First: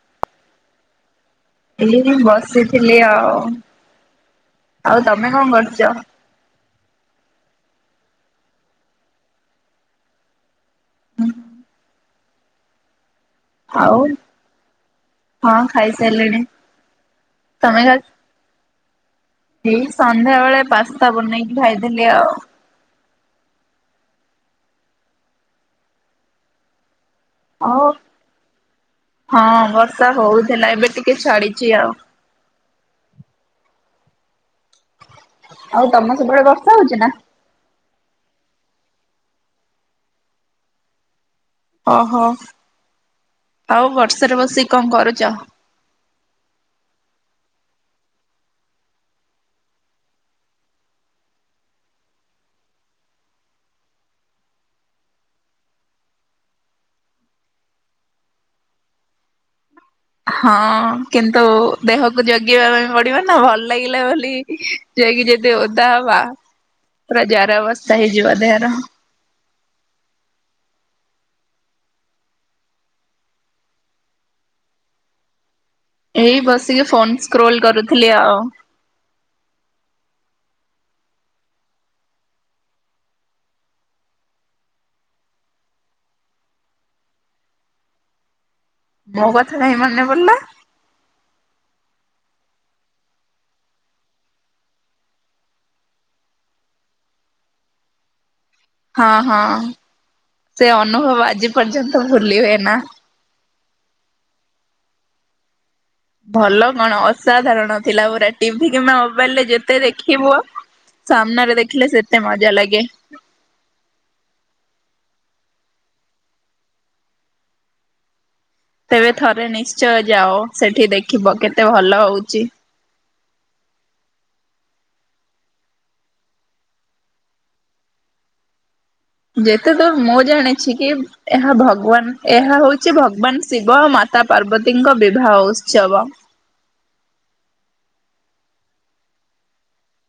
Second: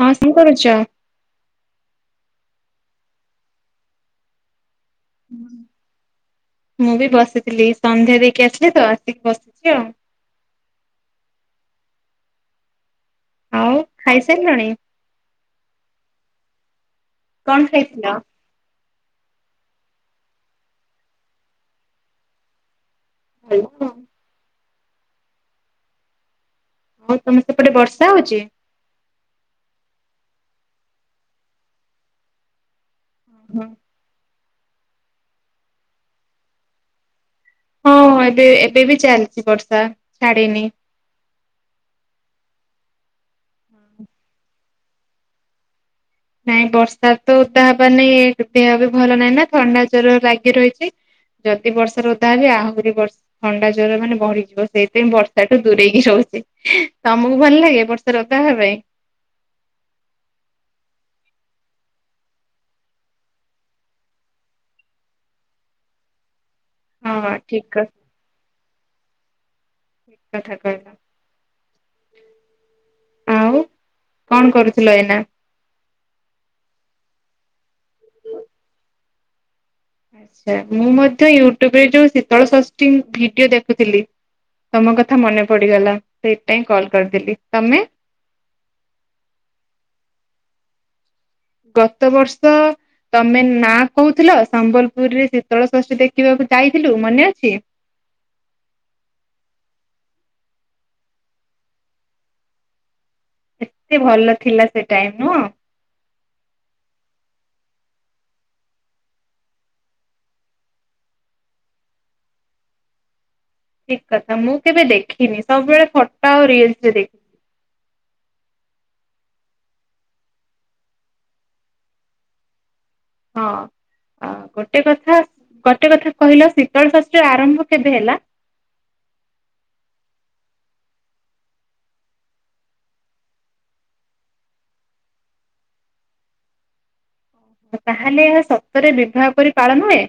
ହଁ କଣ କରୁଛ? ଏଇ ମୁଁ ବସିଥିଲି ଆଉ। ଆଉ ତମେ କଣ କରୁଛ? ଥିଲ ସନ୍ଧ୍ୟା ଦେଇକି ଆସିଲି ତ ଆସିକି ବସିଛି ଆଉ। ହୁଁ। ଆଉ ହଉ ଖାଇସାରିଲଣି ହଁ ଖାଇସାରିଲିଣି। କଣ ଖାଇଥିଲା? ସନ୍ଧ୍ୟାବେଳେ ପାସ୍ତା ବନେଇକି ଖାଇଥଦେଲି ଆଉ। ହ। ହଉ ତମ ସେପଟେ ଆଉ ବର୍ଷା ହଉଚ? ହଁ ବର୍ଷା ହଉଥିଲା ଏବେ ଟିକେ ନା ଏବେ ଟିକେ ଛାଡ଼ିଛି ଆଉ। ଓ ହୁଁ। ଆଉ ତମ ସେପଟେ ବର୍ଷା ହଉଛି ନା? ହଁ ଏବେ ଏବେ ବି ଚାଲିଛି ବର୍ଷା ଛାଡନି। ଓହୋ ଆଉ ବର୍ଷରେ ବସିକି କଣ କରୁଛ? ନାଇଁ ବର୍ଷା ତ ଓଦା ହବ ନାଇଁ ଦେହ ବି ଭଲ ନାହିଁ ନା, ଥଣ୍ଡା ଜ୍ୱର ଲାଗି ରହିଛି, ଯଦି ବର୍ଷା ରେ ଓଦା ହେବି ଆହୁରି ଥଣ୍ଡା ଜ୍ୱର ମାନେ ବଢ଼ି ଯିବ, ସେଇଥିାଇଁ ବର୍ଷାଠୁ ଦୂରେଇକି ରହୁଛି ତମକୁ ଭଲ ଲାଗେ ବର୍ଷାରେ ଓଦା ହେବା ପାଇଁ। ହଁ କିନ୍ତୁ ଦେହକୁ ଜଗିଇବା ପାଇଁ ପଡ଼ିବ ନା ଭଲ ଲାଗିଲା ବୋଲି ଯାଇକି ଯଦି ଓଦା ହବା। ହଁ ଜାର ଠିକ କଥା ଅବସ୍ଥା ହେଇ ଯିବ ଦେହର। ଠିକ କଥା କହିଲ ଆଉ କଣ କରୁଥିଲ ଏଇନା? ଏଇ ବସିକି ଫୋନ ସ୍କ୍ରୋଲ କରୁଥିଲି ଆଉ। ଆଛା ମୁଁ ମଧ୍ୟ ୟୁଟ୍ୟୁବରେ ଯୋଉ ଶୀତଳ ଷଷ୍ଠୀ ଭିଡିଓ ଦେଖୁଥିଲି ତମ କଥା ମନେ ପଡିଗଲା ସେଇଥିପାଇଁ କଲ କରିଦେଥିଲି, ତମେ? ମୋ କଥା କାଇଁ ମନେ ପଡ଼ିଲା? ଗତ ବର୍ଷ ତମେ ନା କହୁଥିଲ ସମ୍ବଲପୁରରେ ଶୀତଳ ଷଷ୍ଠୀ ଦେଖିବାକୁ ଯାଇଥିଲୁ ମନେ ଅଛି। ହଁ ହଁ ସେ ଅନୁଭବ ଆଜି ପର୍ଯ୍ୟନ୍ତ ଭୁଲି ହୁଏ ନା। ଏତେ ଭଲ ଥିଲା ସେ ଟାଇମ ନୁହଁ। ଭଲ କଣ ଅସାଧାରଣ ଥିଲା ପୁରା ଟିଭି କିମ୍ବା ମୋବାଇଲ ରେ ଯେତେ ଦେଖିବୁ ସାମ୍ନାରେ ଦେଖିଲେ ସେତେ ମଜା ଲାଗେ। ଠିକ କଥା ମୁଁ କେବେ ଦେଖିନି ସବୁବେଳେ ଫଟୋ ଆଉ ରିଲସ୍ ଦେଖେ। ତେବେ ଥରେ ନିଶ୍ଚୟ ଯାଅ ସେଠି ଦେଖିବ କେତେ ଭଲ ହଉଛି। ହଁ ଗୋଟେ କଥା ଗୋଟେ କଥା କହିଲ ଶୀତଳ ଶାସ୍ତ୍ରୀରେ ଆରମ୍ଭ କେବେ ହେଲା? ଯେତେ ଦୂର ମୁଁ ଜାଣିଛି କି ଏହା ଭଗବାନ ଏହା ହଉଛି ଭଗବାନ ଶିବ ଆଉ ମାତା ପାର୍ବତୀଙ୍କ ବିବାହ ଉତ୍ସବ। ତାହେଲେ ଏହା ସତରେ ବିବାହ କରି ପାଳନ ହୁଏ?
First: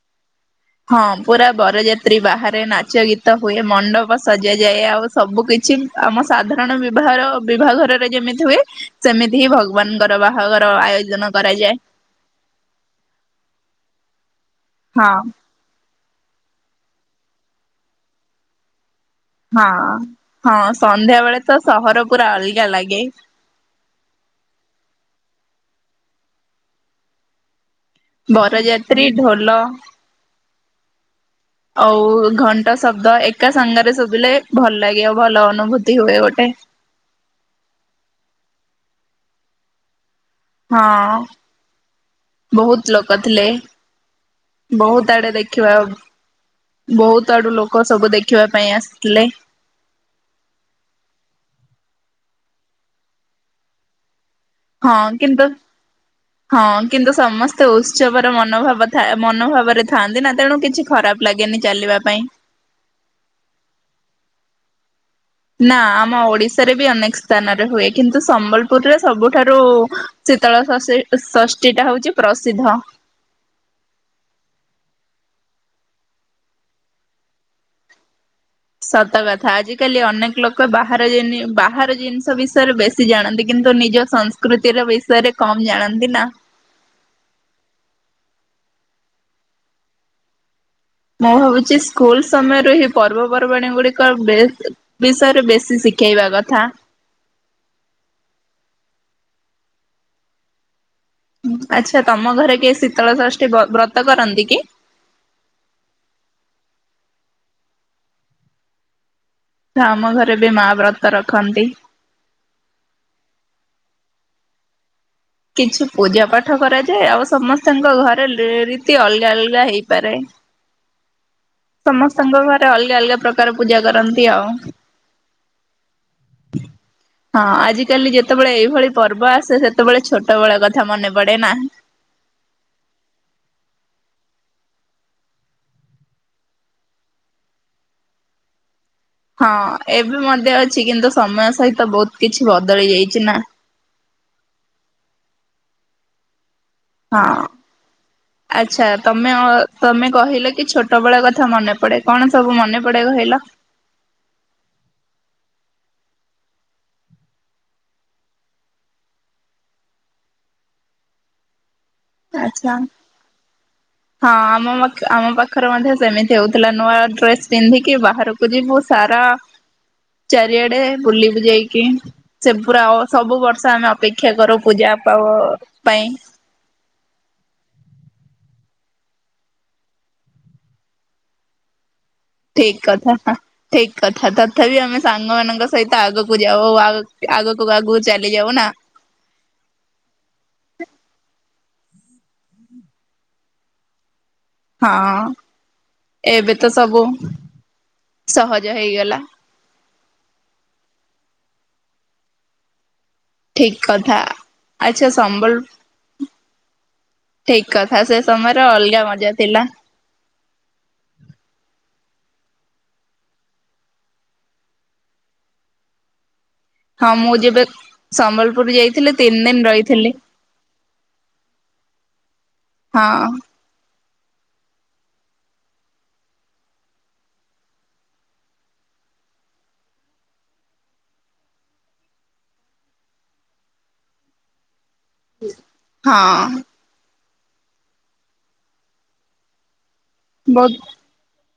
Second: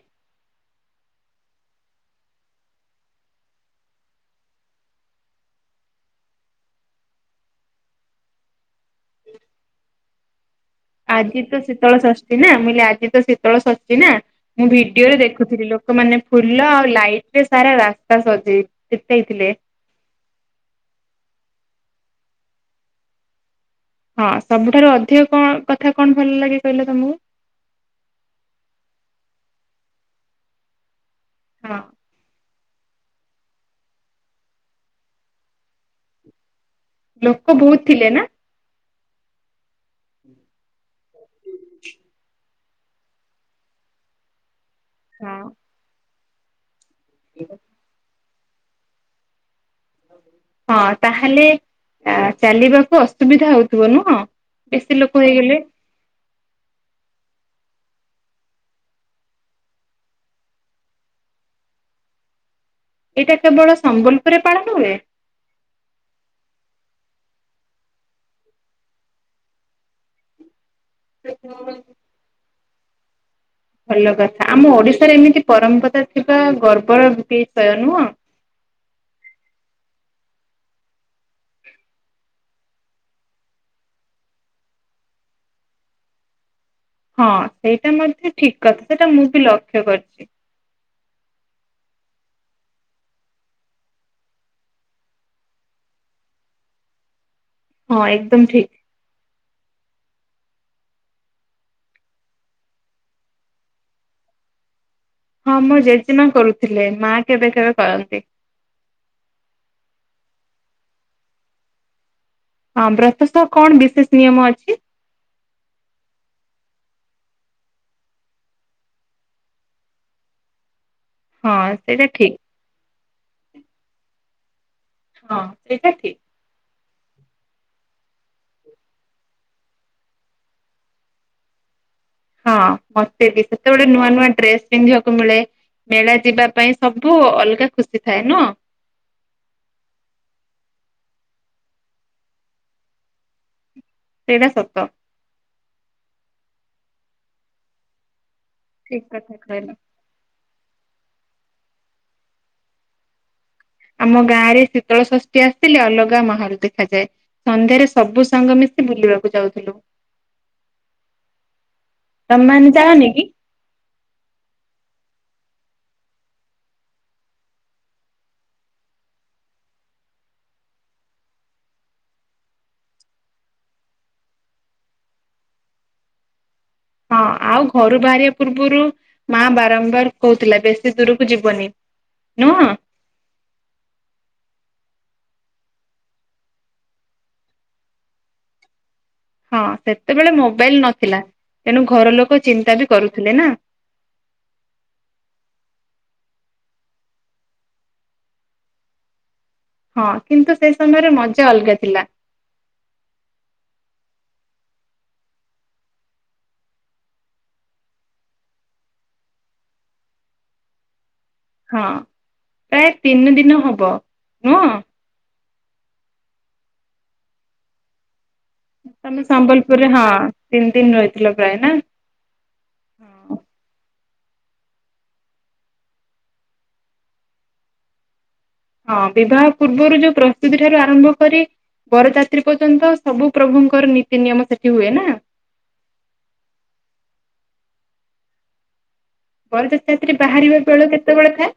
ହଁ ପୁରା ବରଯାତ୍ରୀ ବାହାରେ ନାଚ, ଗୀତ ହୁଏ ମଣ୍ଡପ ସଜା ଯାଏ ଆଉ ସବୁ କିଛି ଆମ ସାଧାରଣ ବିବାହର ବିବାହଘରରେ ଯେମିତି ହୁଏ ସେମିତି ହିଁ ଭଗବାନଙ୍କର ବାହାଘର। ଆୟୋଜନ ଆଜି ତ କରାଯାଏ ଶୀତଳ ଷଷ୍ଠୀ ନା ମୁିଲେ ଆଜି ତ ଶୀତଳ ଷଷ୍ଠୀ। ନା [unintelligible] ମୁଁ ଭିଡିଓ ହଁ ରେ ଦେଖୁଥିଲି ଲୋକମାନେ- ଫୁଲ ଆଉ ଲାଇଟ ରେ ସାରା ରାସ୍ତା ସଜେଇ ସଜେଇଥିଲେ ହଁ ହଁ ସନ୍ଧ୍ୟାବେେଳେ ତ ସହର- ପୁରା ଅଲଗା ଲାଗେ। [inaudible] ହଁ ସବୁଠାରୁ ଅଧିକ କଣ କଥା କଣ ଭଲ ଲାଗେ କହିଲ ତମକୁ? ବରଯାତ୍ରୀ ଢୋଲ ହଁ [inaudible] ଆଉ ଘଣ୍ଟା ଟ ଶବ୍ଦ ଏକା ସାଙ୍ଗରେ ଶୁଭିଲେ ଭଲ ଲାଗେ ଆଉ ଭଲ ଅନୁଭୂତି ହୁଏ ଗୋଟେ। ଲୋକ ବହୁତ ଥିଲେ ନା? ହଁ। ହୁଁ [unintelligible] ବହୁତ ଲୋକ ଥିଲେ। [inaudible] ବହୁତ ଆଡେ ହଁ ଦେଖିବା ଆଉ [inaudible] ବହୁତ ଆଡୁ ଲୋକ ସବୁ ଦେଖ ଖିବା ପାଇଁ ଆସଥିଲେ। ହଁ ତାହେଲେ ଚାଲିବାକୁ ଅସୁବିଧା ହଉଥିବ ନୁହଁ? ବେଶୀ ହଁ ଲୋକ କିନ୍ତୁ ହେଇଗଲେ ହଁ କିନ୍ତୁ ସମସ୍ତେ ଉ ଉତ୍ସବର ମନୋଭାବ ମନୋଭାବରେ ଥାଆନ୍ତି ନା ତେଣୁ କିଛି ଖରାପ ଲାଗେନି ଚାଲିବା ପାଇଁ। ଏଇଟା କେବଳ ସମ୍ବଲପୁରରେ ପାଳନ ହୁଏ? ନା ଆମ ଓଡିଶାରେ ବି ଅନେକ ସ୍ଥାନରେ ହୁଏ କିନ୍ତୁ ସମ୍ବଲପୁରରେ ସବୁଠାରୁ ଶୀତଳ [unintelligible] ଷୀ ଷଷ୍ଠୀ ଟା ହଉଛି ପ୍ରସିଦ୍ଧ। ଭଲ କଥା ଆମ ଓଡିଶାରେ ଏମିତି ପରମ୍ପରା ଥିବା ଗର୍ବର ବିଷୟ ନୁହଁ? ସତ କଥା ଆଜ କାଲି ଅନେକ ଲୋକ ବାହ [unintelligible] ବାହାର ଜିନିଷ ବି ଷରେ ବେଶୀ ଜାଣନ୍ତି କିନ୍ତୁ ନିଜ ସଂସ୍କୃତିର ବିଷୟରେ କମ ଜାଣନ୍ତି ନା? ହଁ ସେଇଟା ମଧ୍ୟ ଠିକ କଥା ସେଇଟା ମୁଁ ବି ଲକ୍ଷ୍ୟ କରିଛି। ମୁଁ ଭାବୁଛି ସ୍କୁଲ ସମୟରୁ ଏହି ପର୍ବପର୍ବାଣୀ ଗୁଡିକ ବେଶ୍ ବିଷୟରେ ବେଶୀ ଶିଖେଇବା କଥା। ହଁ ଏକଦମ ଠିକ। ଆଚ୍ଛା ତମ ଘରେ କିଏ ଶୀତଳ ଷଷ୍ଠୀ ବ ବ୍ରତ କରନ୍ତି କି? ହଁ ମୋ ଜେଜେମା କରୁଥିଲେ ମା କେବେ କେବେ କରନ୍ତି। ଆାମ ଘରେ ବି ମା ବ୍ରତ ରଖନ୍ତି। ହଁ ବ୍ରତସ୍ କଣ ବିଶେଷ ନିୟମ ଅଛି। କିଛି ପୂଜା ପାଠ କରାଯାଏ ଆଉ ସମସ୍ତଙ୍କ ଘରେ ରୀତି ଅଲଗା ଅଲଗା ହେଇପାରେ। ହଁ ସେଇଟା ଠିକ ସମସ୍ତଙ୍କ ଘରେ ଅଲଗା ଅଲଗା। ପ୍ରକାର ପୂଜା କରନ୍ତି ଆଉ। ହଁ ତ୍ରିଚାଠୀ। ହଁ ଆଜିିକାଲି ଯେତେବେଳେ ଏଇଭଳି ପର୍ବ ଆସେ ସେତେବେଳେ ଛୋଟ ବେଳକଥା ମନେ ପଡେ ନା। ହଁ ମତେ ବି ସେତେବେଳେେ ନୂଆ ନୂଆ ଡ୍ରେସ ପିନ୍ଧିବାକୁ ମିଳେ ମେଳା ଯିବା ପାଇଁ ସବୁ ଅଲଗା ଖୁସି ଥାଏ ନୁହେଁ। ହଁ ଏବେ ମଧ୍ୟ ଅଛି କିନ୍ତୁ ସମୟ ସହିତ ବହୁତ କିଛି ବଦଳି ଯାଇଛି ନା। ଏଇଟା ସତ। ହଁ। ଆଚ୍ଛା ଠିକ କଥା ତମେ କହିଲ ଅ ତମେ କହିଲ କି ଛୋଟ ପ୍ରବଳ କଥା ମନେ ପଡେ କଣ ସବୁ ମନେ ପଡେ କହିଲ? ଆମ ଗାଁରେ ଶୀତଳ ଷଷ୍ଠୀ ଆସିଥିଲେ ଅଲଗା ମାହଲ ଦେଖାଯାଏ ସନ୍ଧ୍ୟାରେ ସବୁ ସାଙ୍ଗ ମିଶି ବୁଲିବାକୁ ଯାଉଥିଲୁ। ତମେମାନେ ଆଛା ଯାଅନି କି? ହଁ ଆମ ପାଖ ଆମ ପାଖ ପାଖରେ ମଧ୍ୟ ସେମିତି ହଉଥିଲା ନୂଆ ଡ୍ରେସ ପିନ୍ଧିକି ବାହାରକୁ ଯିବୁ ସାରା ଚାରିଆଡେ ବୁଲି ବୁ ଯେଇକି ସେ ପୁରା ଆଉ ସବୁ ବର୍ଷ ଆମେ ଅପେକ୍ଷା କରୁ ପୂଜା ପା ପାଇଁ। ହଁ ଆଉ ଘରୁ ବାହାରିବା ପୂର୍ବରୁ ମା ବାରମ୍ବାର କହୁଥିଲା ବେଶୀ ଦୂରକୁ ଯିବନି। ନୁହଁ ଠିକ୍ କଥା ଠିକ୍ କଥା ତଥାପି ଆମେ ସାଙ୍ଗ ମାନଙ୍କ ସହିତ ଆଗକୁ ଯାଉ ଆଗକୁ ଆଗକୁ ଚାଲି ଯାଉ ନା। ହଁ ସେତେବେଳେ ମୋବାଇଲ ନଥିଲା। ତେଣୁ ଘର ଲୋକ ଚିନ୍ତା ବି କରୁଥିଲେ ନା? ହଁ ଏବେ ତ ସବୁ ସହଜ ହେଇଗଲା। ହଁ କିନ୍ତୁ ସେ ସମୟରେ ମଜା ଅଲଗା ଥିଲା। ଠିକ କଥା ଆଚଛା ସମ୍ବଲୁର ଠିକ କଥା ସେ ସମୟରେ ଅଲଗା ମଜା ଥିଲା। ହଁ ପ୍ରାୟ ତିନି ଦିନ ହବ ନୁହ। ହଁ ମୁଁ ଯେବେ ସମ୍ବଲପୁର ଯାଇଥିଲି ତମେ ତିନି ଦିନ ସମ୍ବଲପୁରରେ ହଁ ରହିଥିଲି ତିନି ଦିନ ରହିଥିଲ ପ୍ରାୟ ନା ହଁ ହ। ହଁ ବିବାହ ପୂର୍ବରୁ ଯୋଉ ପ୍ରସ୍ତୁତି ଠାରୁ ଆରମ୍ଭ କରି ବରଯାତ୍ରୀ ପର୍ଯ୍ୟନ୍ତ ସବୁ ପ୍ରଭୁଙ୍କର ନୀତି ନିୟମ ସେଠି ହୁଏ ନା। ହଁ। ବତ ସେଥିରେ ବାହାରିବା ବହୁତ ବେଳ କେତେବେଳେ ଥାଏ।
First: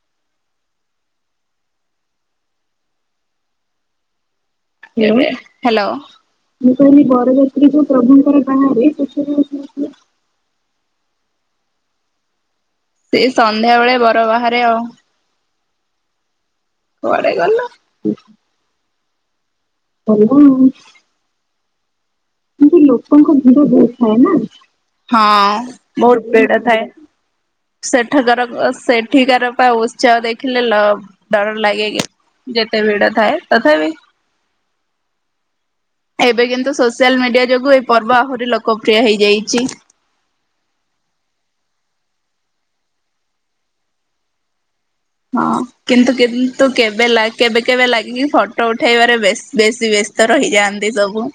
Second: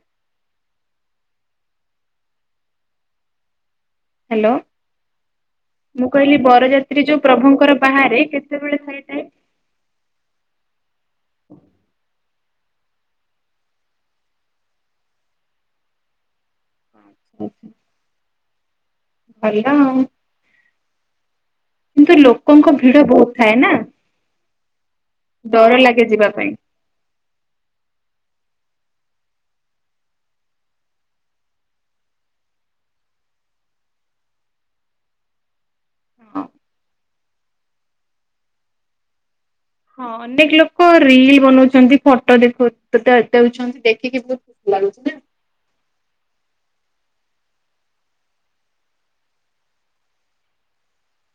ହ୍ୟାଲୋ। ହ୍ୟାଲୋ କହିଲି ମୁଁ ବରଯାତ୍ରୀ କହିଲି ଯୋଉ ବରଯାତ୍ରୀ ପ୍ରଭୁଙ୍କର ଯୋ ବାହାରେ ପ୍ରଭୁଙ୍କର କେତେବେଳେ ବାହାରେ ଥାଏ ଟାଇମ୍? [inaudible] [inaudible] ସେ ସନ୍ଧ୍ୟା ବେଳେ ବର ବାହାରେ ଆଉ। କୁଆଡେ ଗଲା? ଭଲ ଆଉ ହେଲୋ। କିନ୍ତୁ ଲୋକଙ୍କ କିତି ଭିଡ ବହୁତ ଲୋକଙ୍କ ଥାଏ ଭିଡ ନା ବହୁଥାଏ ନା? ହଁ ଡର ଲାଗେ ଯିବା ବହୁତ ପାଇଁ। ପୀଡା ଥାଏ ସେଠକାର ସେଠିକାର ପା ଉତ୍ସାହ ଦେଖିଲେ ଲ- ଡର ଲାଗେ କି ଯେତେ ଭିଡ ଥାଏ ତଥାପି ଏବେ କିନ୍ତୁ ସୋସିଆଲ ସୋସିଆଲ୍ ମିଡ଼ିଆ ଯୋଗୁଁ ଏହି ପର୍ବ ଆହୁରି ଲୋକପ୍ରିୟ ହୋଇଇଯାଇଛି। ହଁ ଅନେକ ଲୋକ ରିଲ ବନଉଛନ୍ତି ଫଟୋ ଦେଖ ଦେଉଛନ୍ତି ଦେଖିକି ବହୁତ ଖୁସି ଲାଗୁଚି। ହଁ କିନ୍ତୁ କିନ୍ତୁ କେବେ କେବେ କେବେ ଲାଗିକି ଫଟୋ ଉଠେଇବାରେ ବ ବେଶୀ ବ୍ୟସ୍ତ ରହିଯାଆନ୍ତି ସବୁ।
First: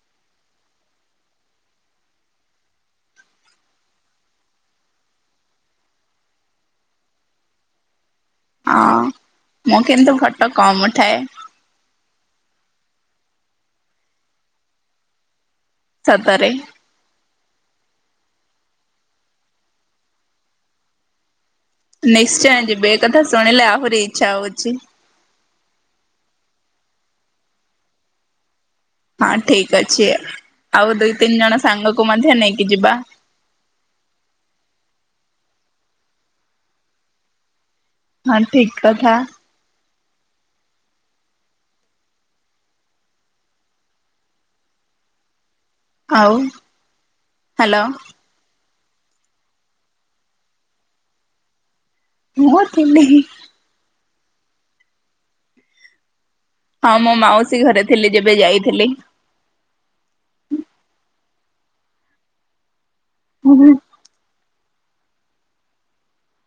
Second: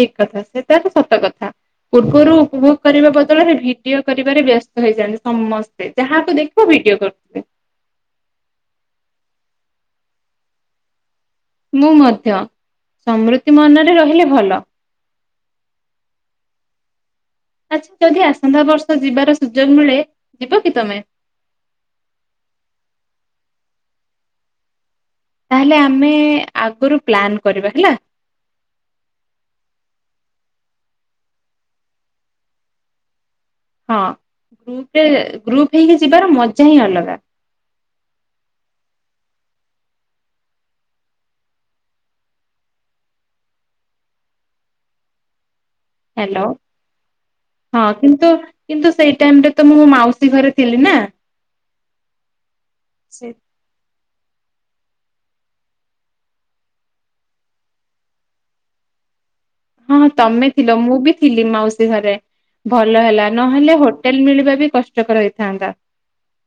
ଠିକ କଥା ସେଟା ତ ସତ କଥା ପୂର୍ବରୁ ଉପଭୋଗ କରିବା ବଦଳରେ ଭିଡିଓ କରିବାରେ ବ୍ୟସ୍ତ ହେଇଯାନ୍ତି ସମସ୍ତେ ଯାହାକୁ ଦେଖିବ ଭିଡିଓ କରୁଥିବେ। ହଁ ମୁଁ କିନ୍ତୁ ଫଟ କମ ଉଠାଏ। ମୁଁ ମଧ୍ୟ ସମୃତି ମନରେ ରହିଲେ ଭଲ। ସତାରେ। ଆଚ୍ଛା ଯଦି ଆସନ୍ତା ବର୍ଷ ଯିବାର ସୁଯୋଗ ମିଳେ ଯିବ କି ତମେ? ନିଶ୍ଚୟ ଯିବି ଏ କଥା ଶୁଣିଲେ ଆହୁରି ଇଚ୍ଛା ହଉଛି। ତାହଲେ ଆମେ ଆଗରୁ ପ୍ଲାନ୍ କରିବା ହେଲା। ହଁ ଠିକ ଅଛି ଆଉ ଦୁଇ ତିନି ଜଣ ସାଙ୍ଗକୁ ମଧ୍ୟ ନେଇକି ଯିବା। ହଁ ଗ୍ରୁପରେ ଗ୍ରୁପ ହେଇକି ଯିବାର ମଜା ହିଁ ଅଲଗା। ହଁ ଠିକ କଥା। ଆଉ ହ୍ୟାଲୋ ହଁ ହ୍ୟାଲୋ କିନ୍ତୁ କିନ୍ତୁ ସେଇ ଟାଇମ ରେ ତ ମୁଁ ମାଉସୀ ଘରେ ଥିଲି ନା। ସେ [unintelligible] ହଁ ମୋ ମାଉସୀ ଘରେ ଥିଲି ଯେବେ ଯାଇଥିଲି। ହଁଁ ତମେ ଥିଲ ମୁଁ ବି ଥିଲି ମାଉସୀ ଘରେ। ଭଲ ହେଲା ହଁ ନହେଲେ ହୋଟେଲ ମିଳିବା ବି କଷ୍ଟକର ହେଇଥାନ୍ତା।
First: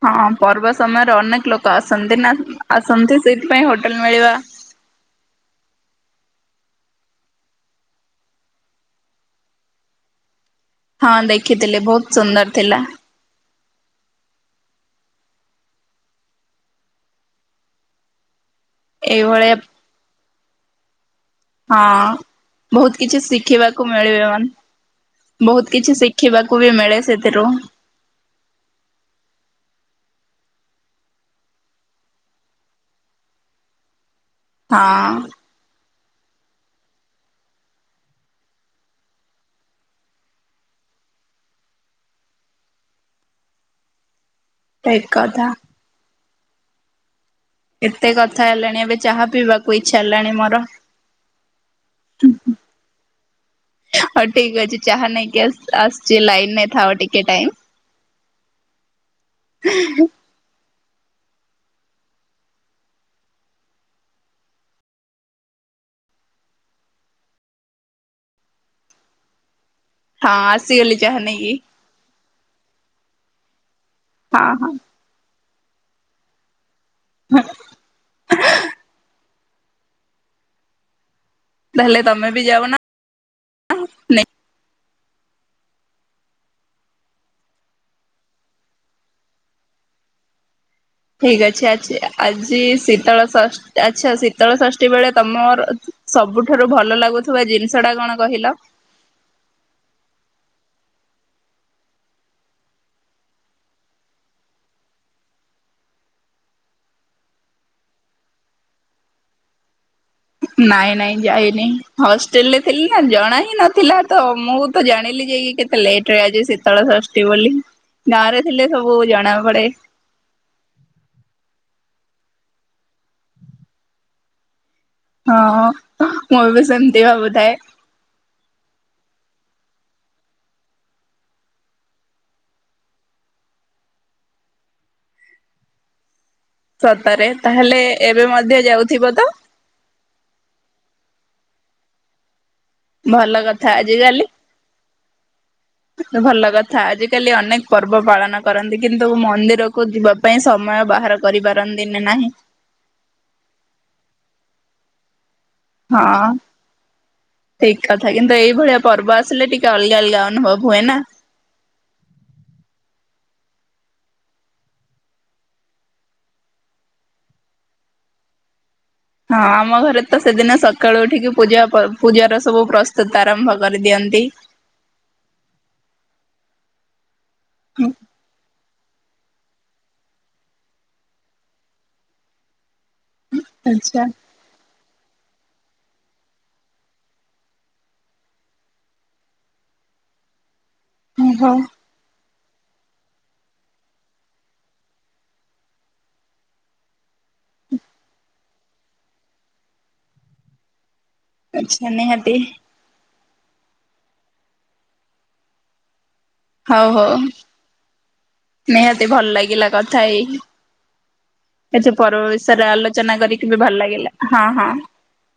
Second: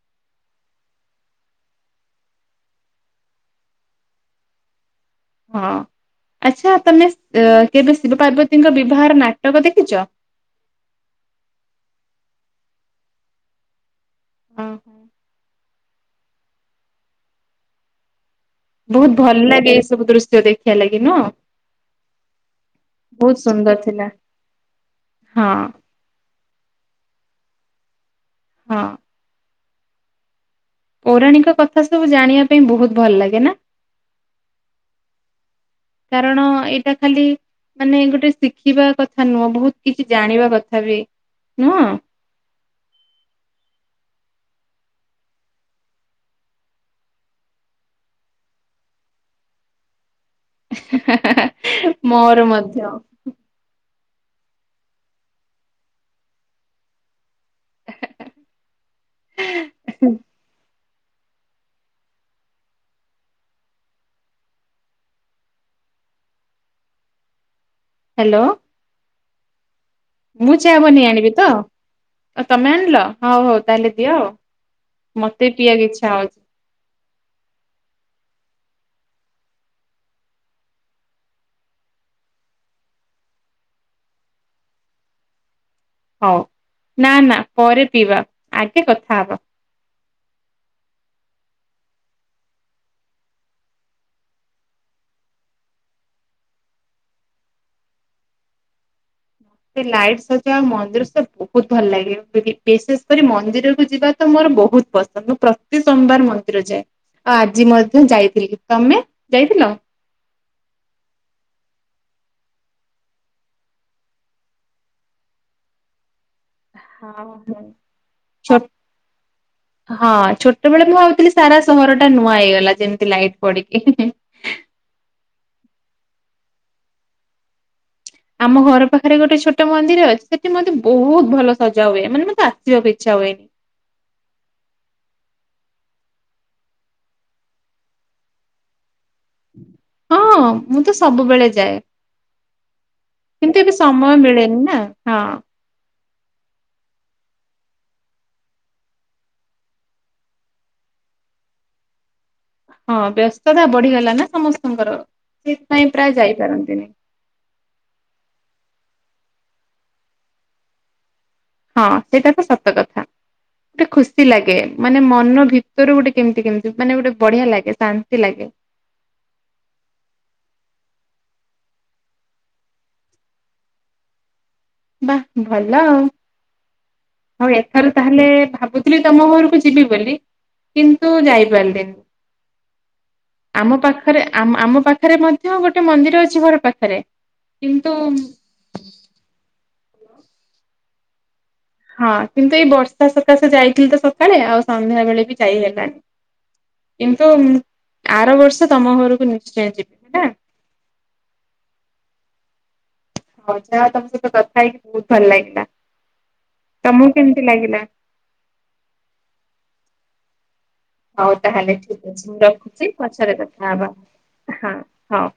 ହଁ ପର୍ବ ସମୟରେ ଅନେକ ଲୋକ ଆସନ୍ତି ନା ଆସନ୍ତି ସେଥିପାଇଁ ହୋଟେଲ ମିଳିବା ହଁ ଆଚ୍ଛା ତମେ କେବେ ଶିବ ପାର୍ବତୀଙ୍କ ବିବାହର ନାଟକ ଦେଖିଛ? ହଁ ଦେଖିଥିଲେ ବହୁତ ସୁନ୍ଦର ଥିଲା। ଓ ହୋ। ବହୁତ ଭଲ ଏଇଭଳିଆ ଲାଗେ ଏ ସବୁ ଦୃଶ୍ୟ ଦେଖି। ବଢ଼ିଆ ଲାଗେ ମୁହଁ। ହଁ ବହୁତ କିଛି ସୁନ୍ଦର ଶିଖିବାକୁ ଥିଲା ମିଳିବ ମାନ ହଁ ବହୁତ କିଛି ଶିଖିବାକୁ ବି ମିଳେ ସେଥିରୁ। ହଁ। ପୌରାଣିକ କଥା ସବୁ ଜାଣିବା ପାଇଁ ବହୁତ ଭଲ ଲାଗେ ନା। ହଁ। କାରଣ ଏଇଟା ଖାଲି ମାନେ ଗୋଟେ ଶିଖିବା କଥା ନୁହଁ ବହୁତ କିଛି ଜାଣିବା କଥା ବି ନୁହଁ। ଠିକ୍ କଥା। ଏତେ କଥା ହେଲାଣି ଏବେ ଚାହା ପିଇବାକୁ ଇଚ୍ଛା ହେଲାଣି। ମୋର ମୋର ମଧ୍ୟ। ହଁ ଠିକ ଅଛି ଚାହା ନେଇାଇଁକି ଆସୁଛି ଲାଇନ ନେ ଥାଅ ଟିକେ ଟାଇମ। [inaudible] ହେଲୋ। ହଁ ମୁଁ ଚା ଆସିଗଲି ବନେଇକି ଚାହା ଆଣିବି ତ? ନେଇକି। ତମେ ଆଣିଲ? ତାହେଲେ ଦିଅ ହଁ ହଁ ମତେ । ସେ ପି ବାକୁ ଇଚ୍ଛା ହଉଚି। ହ [unintelligible] ତାହେଲେ ତମେ ବି ଯାଉନ ନେ ହଉ ନା ନା ପରେ ପିଇବା ଆଗେ କଥା ହବା। ଠିକ ଅଛି ଆଛି ଆଜି ଶୀତଳ ଷଷ୍ଠ ଆଚ୍ଛା ଶୀତଳ ଷଷ୍ଠୀ ବେଳେ ତମର ସବୁଠାରୁ ଭଲ ଲାଗୁଥିବା ଜିନିଷ ଟା କଣ କହିଲ? ମତେ ଲାଇଟ୍ ସଜେଇବା ଆଉ ମନ୍ଦିର ସ ବହୁତ ଭଲ ଲାଗେ ବି ବି ବିଶେଷ କରି ମନ୍ଦିରକୁ ଯିବା ତ ମୋର ବହୁତ ପସନ୍ଦ ମୁଁ ପ୍ରତି ସୋମବାର ମନ୍ଦିର ଯାଏ ଆଉ ଆଜି ମଧ୍ୟ ଯାଇଥିଲି ତମେ ଯାଇଥିଲ। ନାଇଁ ନାଇଁ ଯାଇନି ହଷ୍ଟେଲ ରେ ଥିଲି ନା ଜଣା ହିଁ ନଥିଲା ତ ମୁଁ ତ ଜାଣିଲି ଯାଇକି କେତେ ଲେଟରେ ଆଜି। ଶୀତଳ ଷଷ୍ଠୀ ବୋଲି। ଗାଁ ରେ ଥିଲେ ସବୁ ଜଣା ପଡେ ଛୋଟ୍ ହଁ ଛୋଟବେଳେ ମୁଁ ଥିଲି ସାରା ସହର ଟା ନୂଆ ହେଇଗଲା ଯେମିତି ଲାଇଟ୍ ପଡିକି ହଁ ମୁଁ ବି ସେମତି ଭାବୁଥାଏ। ଆମ ଘର ପାଖରେ ଗୋଟେ ଛୋଟ ମନ୍ଦିର ଅଛି ସେଠି ମତେ ବହୁତ ଭଲ ସଜା ହୁଏ ମାନେ ମତେ ଆସିବାକୁ ଇଚ୍ଛା ହୁଏନି। ସତରେ ତାହେଲେ ଏବେ ମଧ୍ୟ ଯାଉଥିବ ତ ହଁ ମୁଁ ତ ସବୁବେଳେ ଯାଏ। ଭଲ କିନ୍ତୁ କଥା ଏବେ ସମୟ ଆଜିକାଲି ମିଳେନି ନା ହଁ ଭଲ କଥା ଆଜିକାଲି ଅନେକ ପର୍ବ ପାଳନ କରନ୍ତି କିନ୍ତୁ ମନ୍ଦିରକୁ ଯିବା ପାଇଁ ସମୟ ବାହାର କରିପାରନ୍ତିନି ନାହିଁ। ହଁ ବ୍ୟସ୍ତତା ବଢିଗଲା ନା ସମସ୍ତଙ୍କର ସେଇଥିପାଇଁ ପ୍ରାୟ ହଁ ଯାଇପାରନ୍ତିନି। ଠିକ କଥା କିନ୍ତୁ ଏଇଭଳିଆ ପର୍ବ ଆସ ଆସିଲେ ଟିକେ ଅଲଗା ଅଲଗା ଅନୁଭବ ହୁଏ ନା। ହଁ ସେଇଟା ତ ସତ କଥା ଗୋଟେ ଖୁସି ଲାଗେ ମାନେ ମନ ଭିତରୁ ଗୋଟେ କେମିତି କେମିତି ମାନେ ଗୋଟେ ବଢିଆ ଲାଗେ ଶାନ୍ତି ଲାଗେ। ହଁ ଆମ ଘରେ ତ ସେଦିନ ସକାଳୁ ଉଠିକି ପୂଜା ପର୍ବ ପୂଜାର ସବୁ ପ୍ରସ୍ତୁତ ଆରମ୍ଭ କରିଦିଅନ୍ତି। ବାଃ ଭଲ ଆଉ। ହଉ ଏଠାରୁ ତାହେଲେ ଭାବୁ ତମ ଘରକୁ ଯିବି ବୋଲି କିନ୍ତୁ ଯାଇପାରିଲିନି। ଆମ ଆଚ୍ଛା ପାଖରେ ଆମ ଆମ ପାଖ ପାଖରେ ମଧ୍ୟ ଗୋଟେ ମନ୍ଦିର ଅଛି ଘର ପାଖରେ କିନ୍ତୁ ହୁଁ ହୁଁ। ହଁ କିନ୍ତୁ ଏଇ ବର୍ଷା ସକାଶେ ଯାଇଥିଲି ତ ସକାଳେ ଆଉ ସନ୍ଧ୍ୟା ବେଳେ ବି ଯାଇ ହେଲଣିି କିନ୍ତୁ ଆର ବର୍ଷ ତମ ଘରକୁ ନିଶ୍ଚୟ ଯିବି ହେଲା। ଆଛା ନିହାତି ହ ଯାଅ ତମ ସହିତ କଥା ହେଇକି ବହୁତ ଭଲ ଲାଗିଲା। ହଉ ତମକୁ ହଉ କେମିତି ଲାଗିଲା? ନିହାତି ଭଲ ଲାଗିଲା କଥା ହେଇକି। ହଉ ତାହେଲେ ଠିକ ଅଛି, ମୁଁ ବିଷୟରେ ରଖୁଛି ଆଲୋଚନା ପଛରେ କରିକି ବି କଥା ଭଲ ହବା ଲାଗିଲା ହଁ ହଁ।